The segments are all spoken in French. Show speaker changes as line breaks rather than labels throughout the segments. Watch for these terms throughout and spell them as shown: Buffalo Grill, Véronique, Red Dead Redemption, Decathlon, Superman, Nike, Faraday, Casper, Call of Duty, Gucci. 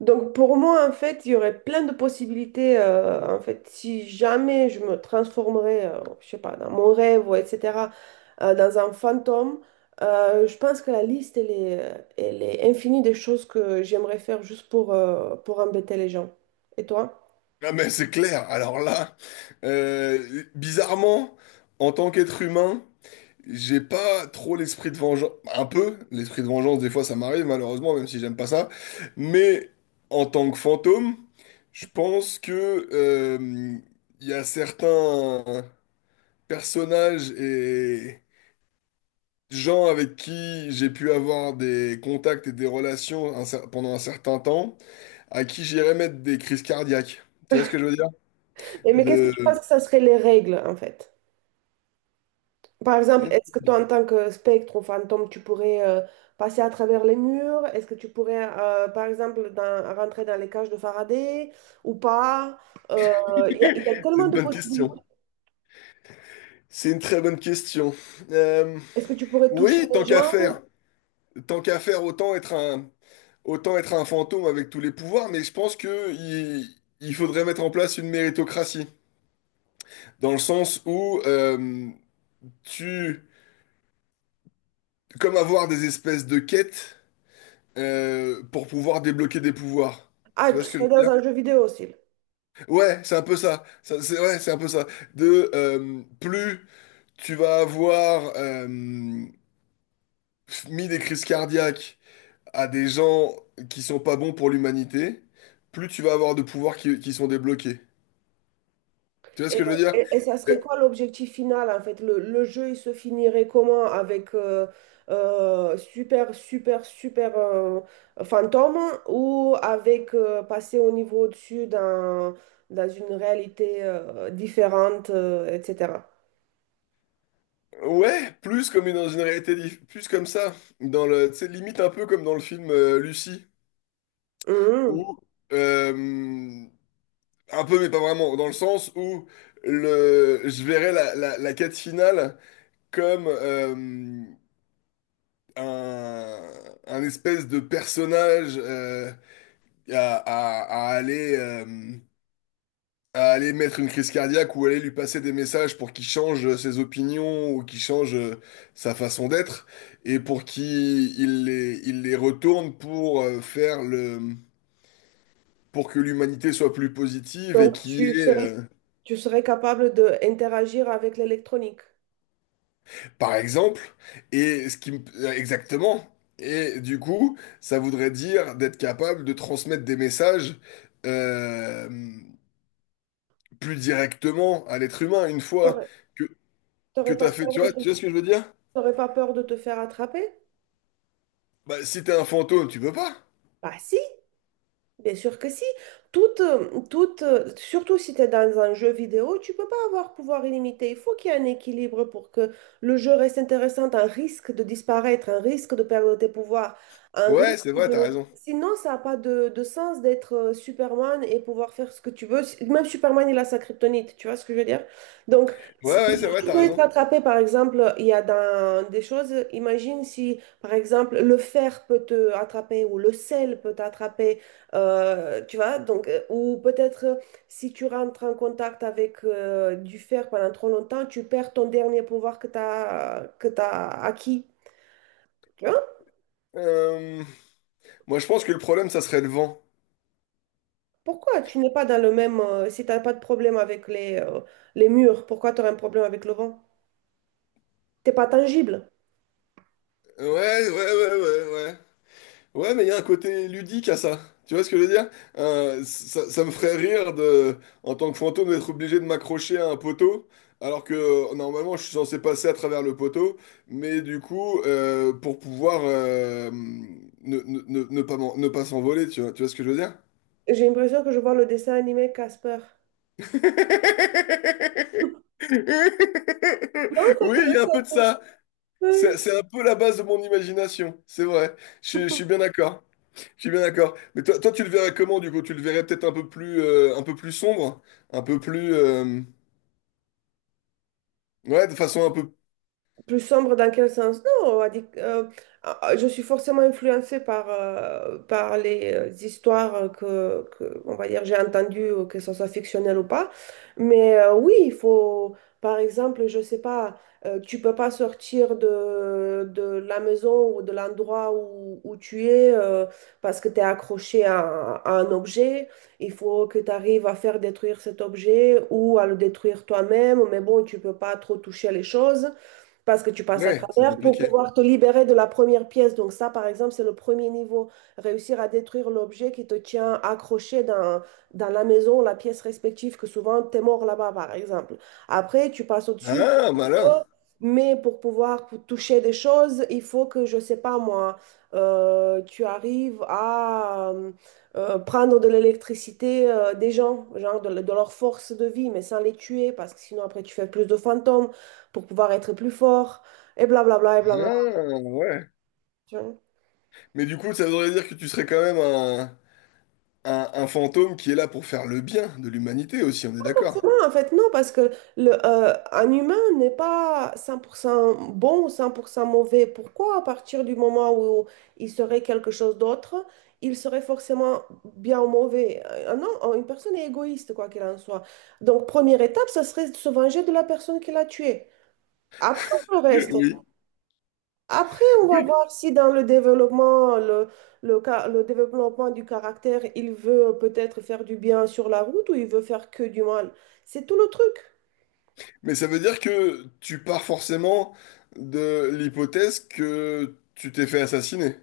Donc pour moi, en fait, il y aurait plein de possibilités. En fait, si jamais je me transformerais, je sais pas, dans mon rêve, ou etc., dans un fantôme, je pense que la liste, elle est infinie des choses que j'aimerais faire juste pour embêter les gens. Et toi?
Ah mais c'est clair. Alors là, bizarrement, en tant qu'être humain, j'ai pas trop l'esprit de vengeance. Un peu, l'esprit de vengeance, des fois ça m'arrive malheureusement, même si j'aime pas ça. Mais en tant que fantôme, je pense que euh, il y a certains personnages et gens avec qui j'ai pu avoir des contacts et des relations pendant un certain temps, à qui j'irais mettre des crises cardiaques. Tu vois ce que je veux dire?
Et mais qu'est-ce que tu penses
De...
que ça serait les règles, en fait? Par exemple, est-ce que toi, en tant que spectre ou fantôme, tu pourrais passer à travers les murs? Est-ce que tu pourrais, par exemple, rentrer dans les cages de Faraday ou pas? Euh, il y a
C'est
tellement
une
de
bonne question.
possibilités.
C'est une très bonne question. Euh,
Est-ce que tu pourrais toucher
oui,
les
tant qu'à
gens?
faire. Tant qu'à faire, autant être un fantôme avec tous les pouvoirs, mais je pense que il faudrait mettre en place une méritocratie. Dans le sens où tu. Comme avoir des espèces de quêtes pour pouvoir débloquer des pouvoirs.
Ah,
Tu vois
tu
ce que je
serais
veux
dans
dire?
un jeu vidéo aussi.
Ouais, c'est un peu ça. Ça, c'est ouais, c'est un peu ça. De plus tu vas avoir mis des crises cardiaques à des gens qui sont pas bons pour l'humanité, plus tu vas avoir de pouvoirs qui sont débloqués. Tu vois ce
Et,
que je veux dire?
et ça
Euh,
serait quoi l'objectif final en fait? Le jeu, il se finirait comment? Avec super, super, super fantôme ou avec passer au niveau au-dessus dans une réalité différente, etc.
ouais, plus comme dans une réalité, plus comme ça, dans le, tu sais, limite un peu comme dans le film Lucie,
Mhm.
où euh, un peu mais pas vraiment, dans le sens où le, je verrais la quête finale comme un, un espèce de personnage à, à, à aller euh, à aller mettre une crise cardiaque ou aller lui passer des messages pour qu'il change ses opinions ou qu'il change sa façon d'être et pour qu'il il les retourne pour faire le pour que l'humanité soit plus positive et
Donc
qu'il y ait,
tu serais capable d'interagir avec l'électronique.
par exemple, et ce qui me- exactement. Et du coup, ça voudrait dire d'être capable de transmettre des messages euh, plus directement à l'être humain une fois
T'aurais
que, que
t'aurais
tu
pas
as fait,
peur de
tu
te,
vois ce que je veux dire?
t'aurais pas peur de te faire attraper?
Bah, si t'es un fantôme, tu peux pas.
Bah si! Bien sûr que si. Surtout si tu es dans un jeu vidéo, tu peux pas avoir pouvoir illimité. Il faut qu'il y ait un équilibre pour que le jeu reste intéressant, un risque de disparaître, un risque de perdre tes pouvoirs, un
Ouais,
risque
c'est vrai, t'as
de.
raison.
Sinon, ça n'a pas de sens d'être Superman et pouvoir faire ce que tu veux. Si, même Superman, il a sa kryptonite, tu vois ce que je veux dire? Donc,
Ouais, ouais, c'est vrai,
tu
t'as
peux être
raison.
attrapé par exemple, il y a dans des choses, imagine si, par exemple, le fer peut te attraper ou le sel peut t'attraper, tu vois, donc, ou peut-être si tu rentres en contact avec du fer pendant trop longtemps, tu perds ton dernier pouvoir que tu as, que tu acquis. Tu vois?
Euh, Moi, je pense que le problème, ça serait le vent.
Pourquoi tu n'es pas dans le même, si tu n'as pas de problème avec les murs, pourquoi tu aurais un problème avec le vent? T'es pas tangible.
Ouais, ouais, ouais, ouais, ouais. Ouais, mais il y a un côté ludique à ça. Tu vois ce que je veux dire? Ça, ça me ferait rire de, en tant que fantôme, d'être obligé de m'accrocher à un poteau, alors que normalement, je suis censé passer à travers le poteau. Mais du coup, pour pouvoir ne pas ne pas s'envoler, tu vois ce que je veux dire?
J'ai l'impression que je vois le dessin animé Casper. Non,
Oui, il y a un peu de ça. C'est
ouais.
c'est un peu la base de mon imagination, c'est vrai. Je suis bien d'accord. Je suis bien d'accord. Mais toi, tu le verrais comment, du coup? Tu le verrais peut-être un peu plus sombre, un peu plus, ouais, de façon un peu.
Plus sombre dans quel sens? Non, on a dit que, je suis forcément influencée par les histoires que, on va dire, j'ai entendues, que ce soit fictionnel ou pas. Mais oui, il faut, par exemple, je sais pas, tu peux pas sortir de la maison ou de l'endroit où tu es parce que tu es accroché à un objet. Il faut que tu arrives à faire détruire cet objet ou à le détruire toi-même. Mais bon, tu peux pas trop toucher les choses parce que tu passes à
Ouais, c'est
travers pour
compliqué.
pouvoir te libérer de la première pièce. Donc ça, par exemple, c'est le premier niveau, réussir à détruire l'objet qui te tient accroché dans la maison, la pièce respective, que souvent, t'es mort là-bas, par exemple. Après, tu passes au-dessus,
Ah, malin.
mais pour pouvoir toucher des choses, il faut que, je sais pas moi, tu arrives à prendre de l'électricité des gens, genre de leur force de vie, mais sans les tuer, parce que sinon après tu fais plus de fantômes pour pouvoir être plus fort, et blablabla, et blablabla.
Ah, ouais. Mais du coup, ça voudrait dire que tu serais quand même un fantôme qui est là pour faire le bien de l'humanité aussi. On est d'accord?
Non, en fait, non, parce que un humain n'est pas 100% bon ou 100% mauvais. Pourquoi, à partir du moment où il serait quelque chose d'autre, il serait forcément bien ou mauvais? Non, une personne est égoïste, quoi qu'il en soit. Donc, première étape, ça serait de se venger de la personne qui l'a tué. Après, le reste.
Oui,
Après, on va
oui.
voir si dans le développement, le développement du caractère, il veut peut-être faire du bien sur la route ou il veut faire que du mal. C'est tout le truc.
Mais ça veut dire que tu pars forcément de l'hypothèse que tu t'es fait assassiner.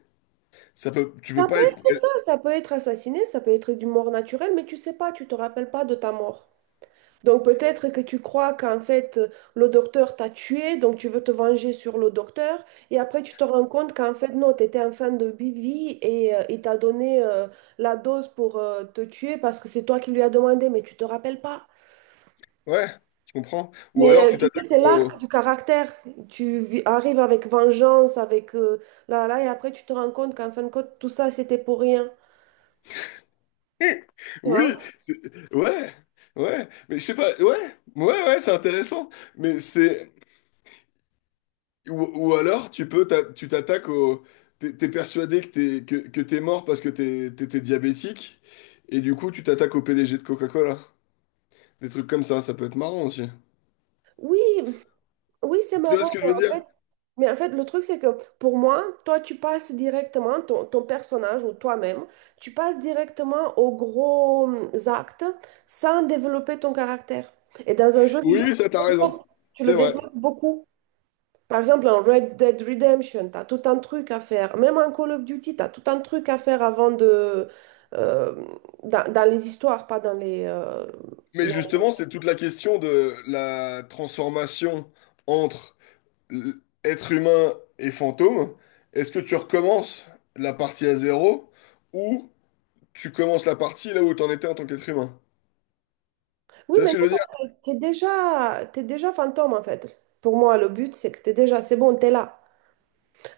Ça peut, tu peux
Ça peut
pas être.
être ça, ça peut être assassiné, ça peut être du mort naturel, mais tu sais pas, tu te rappelles pas de ta mort. Donc peut-être que tu crois qu'en fait le docteur t'a tué, donc tu veux te venger sur le docteur, et après tu te rends compte qu'en fait non, tu étais en fin de vie et il t'a donné la dose pour te tuer parce que c'est toi qui lui as demandé, mais tu te rappelles pas.
Ouais, je comprends. Ou
Mais
alors tu
tu sais,
t'attaques
c'est l'arc
au.
du caractère. Tu arrives avec vengeance, avec là, et après tu te rends compte qu'en fin de compte tout ça c'était pour rien. Tu vois?
Oui, ouais, ouais. Mais je sais pas. Ouais, ouais, ouais, c'est intéressant. Mais c'est. Ou, ou alors tu peux, tu t'attaques au. T'es persuadé que t'es mort parce que t'étais diabétique et du coup tu t'attaques au PDG de Coca-Cola. Des trucs comme ça peut être marrant aussi.
Oui, oui, c'est
Tu vois
marrant,
ce que je
mais
veux
en fait,
dire?
le truc, c'est que pour moi, toi, tu passes directement, ton personnage ou toi-même, tu passes directement aux gros actes sans développer ton caractère. Et dans un jeu vidéo,
Oui, ça, t'as
tu le
raison.
développes tu le
C'est vrai.
développes beaucoup. Par exemple, en Red Dead Redemption, tu as tout un truc à faire. Même en Call of Duty, tu as tout un truc à faire avant de. euh, dans les histoires, pas dans les,
Mais justement, c'est toute la question de la transformation entre l- être humain et fantôme. Est-ce que tu recommences la partie à zéro ou tu commences la partie là où t'en étais en tant qu'être humain?
Oui,
Tu vois
mais
ce que je
non,
veux dire?
parce que t'es déjà fantôme en fait. Pour moi, le but, c'est que t'es déjà, c'est bon, t'es là.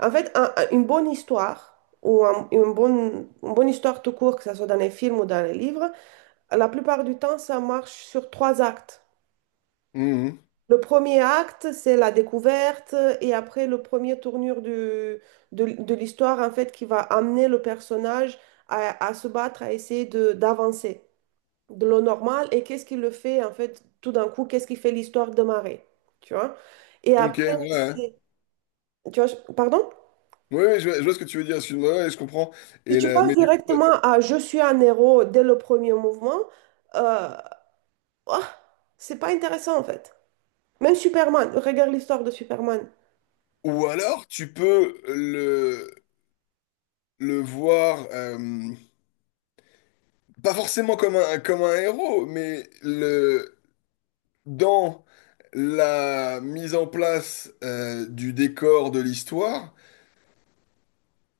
En fait, une bonne histoire, ou une bonne histoire tout court, que ce soit dans les films ou dans les livres, la plupart du temps, ça marche sur trois actes.
Mhm.
Le premier acte, c'est la découverte, et après, le premier tournure de l'histoire, en fait, qui va amener le personnage à se battre, à essayer d'avancer de l'eau normale. Et qu'est-ce qui le fait en fait tout d'un coup, qu'est-ce qui fait l'histoire démarrer, tu vois. Et
Ok,
après
ouais. Ouais.
c'est- tu vois, pardon,
Oui, oui, je vois ce que tu veux dire. Excuse-moi, ouais, je comprends.
si
Et
tu passes
mais du coup,
directement à je suis un héros dès le premier mouvement, euh, ah, c'est pas intéressant en fait. Même Superman, regarde l'histoire de Superman.
ou alors, tu peux le voir, pas forcément comme un héros, mais le, dans la mise en place du décor de l'histoire,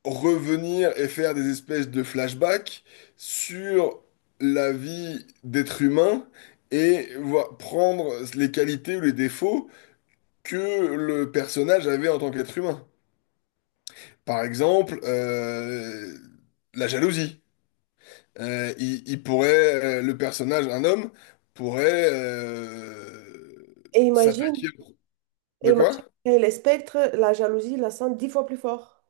revenir et faire des espèces de flashbacks sur la vie d'être humain et prendre les qualités ou les défauts que le personnage avait en tant qu'être humain. Par exemple, la jalousie. Il il pourrait, le personnage, un homme, pourrait
et imagine
s'attaquer. De
et imagine
quoi?
et les spectres, la jalousie, la sang 10 fois plus fort.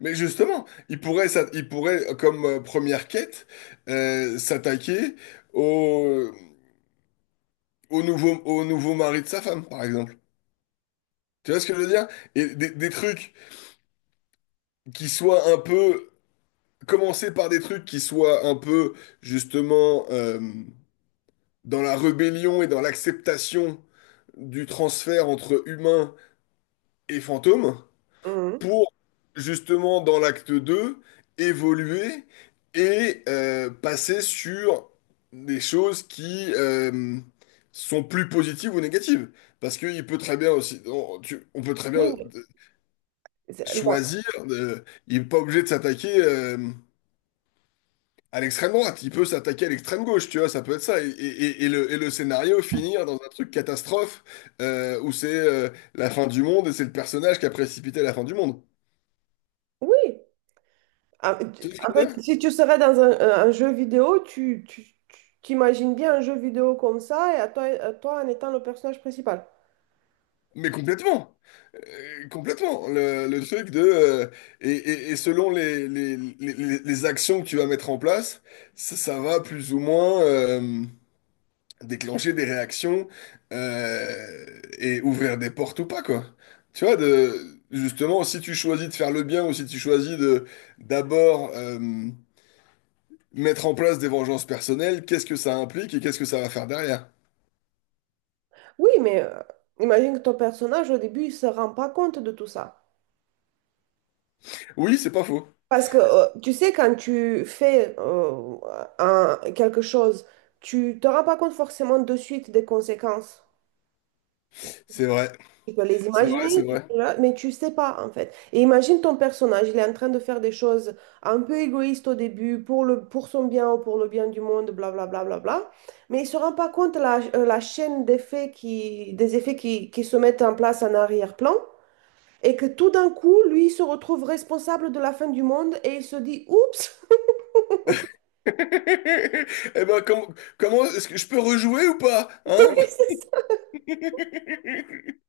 Mais justement, il pourrait, il pourrait comme première quête, s'attaquer au, au au nouveau mari de sa femme, par exemple. Tu vois ce que je veux dire? Et des trucs qui soient un peu... Commencer par des trucs qui soient un peu, justement, dans la rébellion et dans l'acceptation du transfert entre humains et fantômes,
Mhm.
pour justement dans l'acte 2 évoluer et passer sur des choses qui sont plus positives ou négatives. Parce qu'il peut très bien aussi, on peut très bien
Oui mais c'est- la-
choisir, il n'est pas obligé de s'attaquer à l'extrême droite, il peut s'attaquer à l'extrême gauche, tu vois, ça peut être ça. Et le scénario finir dans un truc catastrophe où c'est la fin du monde et c'est le personnage qui a précipité la fin du monde.
oui. En
Tu vois ce
en
que je veux
fait,
dire.
si tu serais dans un jeu vidéo, tu t'imagines bien un jeu vidéo comme ça et à toi en étant le personnage principal.
Mais complètement. Complètement. Le truc de et selon les actions que tu vas mettre en place, ça va plus ou moins déclencher des réactions euh, et ouvrir des portes ou pas quoi. Tu vois, de, justement, si tu choisis de faire le bien ou si tu choisis de d'abord mettre en place des vengeances personnelles, qu'est-ce que ça implique et qu'est-ce que ça va faire derrière?
Oui, mais imagine que ton personnage, au début, il se rend pas compte de tout ça.
Oui, c'est pas faux.
Parce que tu sais, quand tu fais quelque chose, tu te rends pas compte forcément de suite des conséquences.
C'est vrai,
Tu peux les
c'est vrai, c'est
imaginer, tu
vrai.
sais là, mais tu sais pas en fait. Et imagine ton personnage, il est en train de faire des choses un peu égoïstes au début pour pour son bien ou pour le bien du monde, blablabla, bla, bla, bla, bla. Mais il se rend pas compte la chaîne d'effets des effets qui se mettent en place en arrière-plan et que tout d'un coup, lui, il se retrouve responsable de la fin du monde et il se dit, oups.
Eh ben, comment est-ce que je peux rejouer ou pas? Hein?
Oui, c'est ça.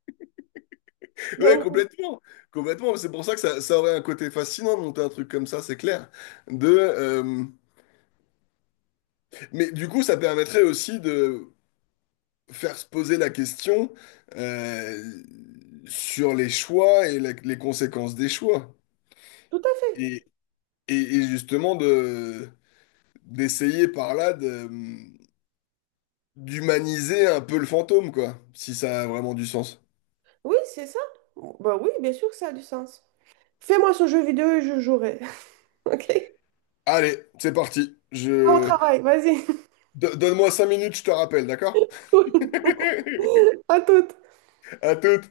Ouais,
Donc,
complètement. Complètement. C'est pour ça que ça aurait un côté fascinant de monter un truc comme ça, c'est clair. De, mais du coup, ça permettrait aussi de faire se poser la question euh, sur les choix et les conséquences des choix.
tout à fait.
Et, et justement, de, d'essayer par là de, d'humaniser un peu le fantôme, quoi, si ça a vraiment du sens.
Oui, c'est ça. Bah oui, bien sûr que ça a du sens. Fais-moi ce jeu vidéo et je jouerai. OK?
Allez, c'est parti.
Au
Je...
travail, vas-y.
Donne-moi 5 minutes, je te rappelle, d'accord?
À toutes.
À toutes.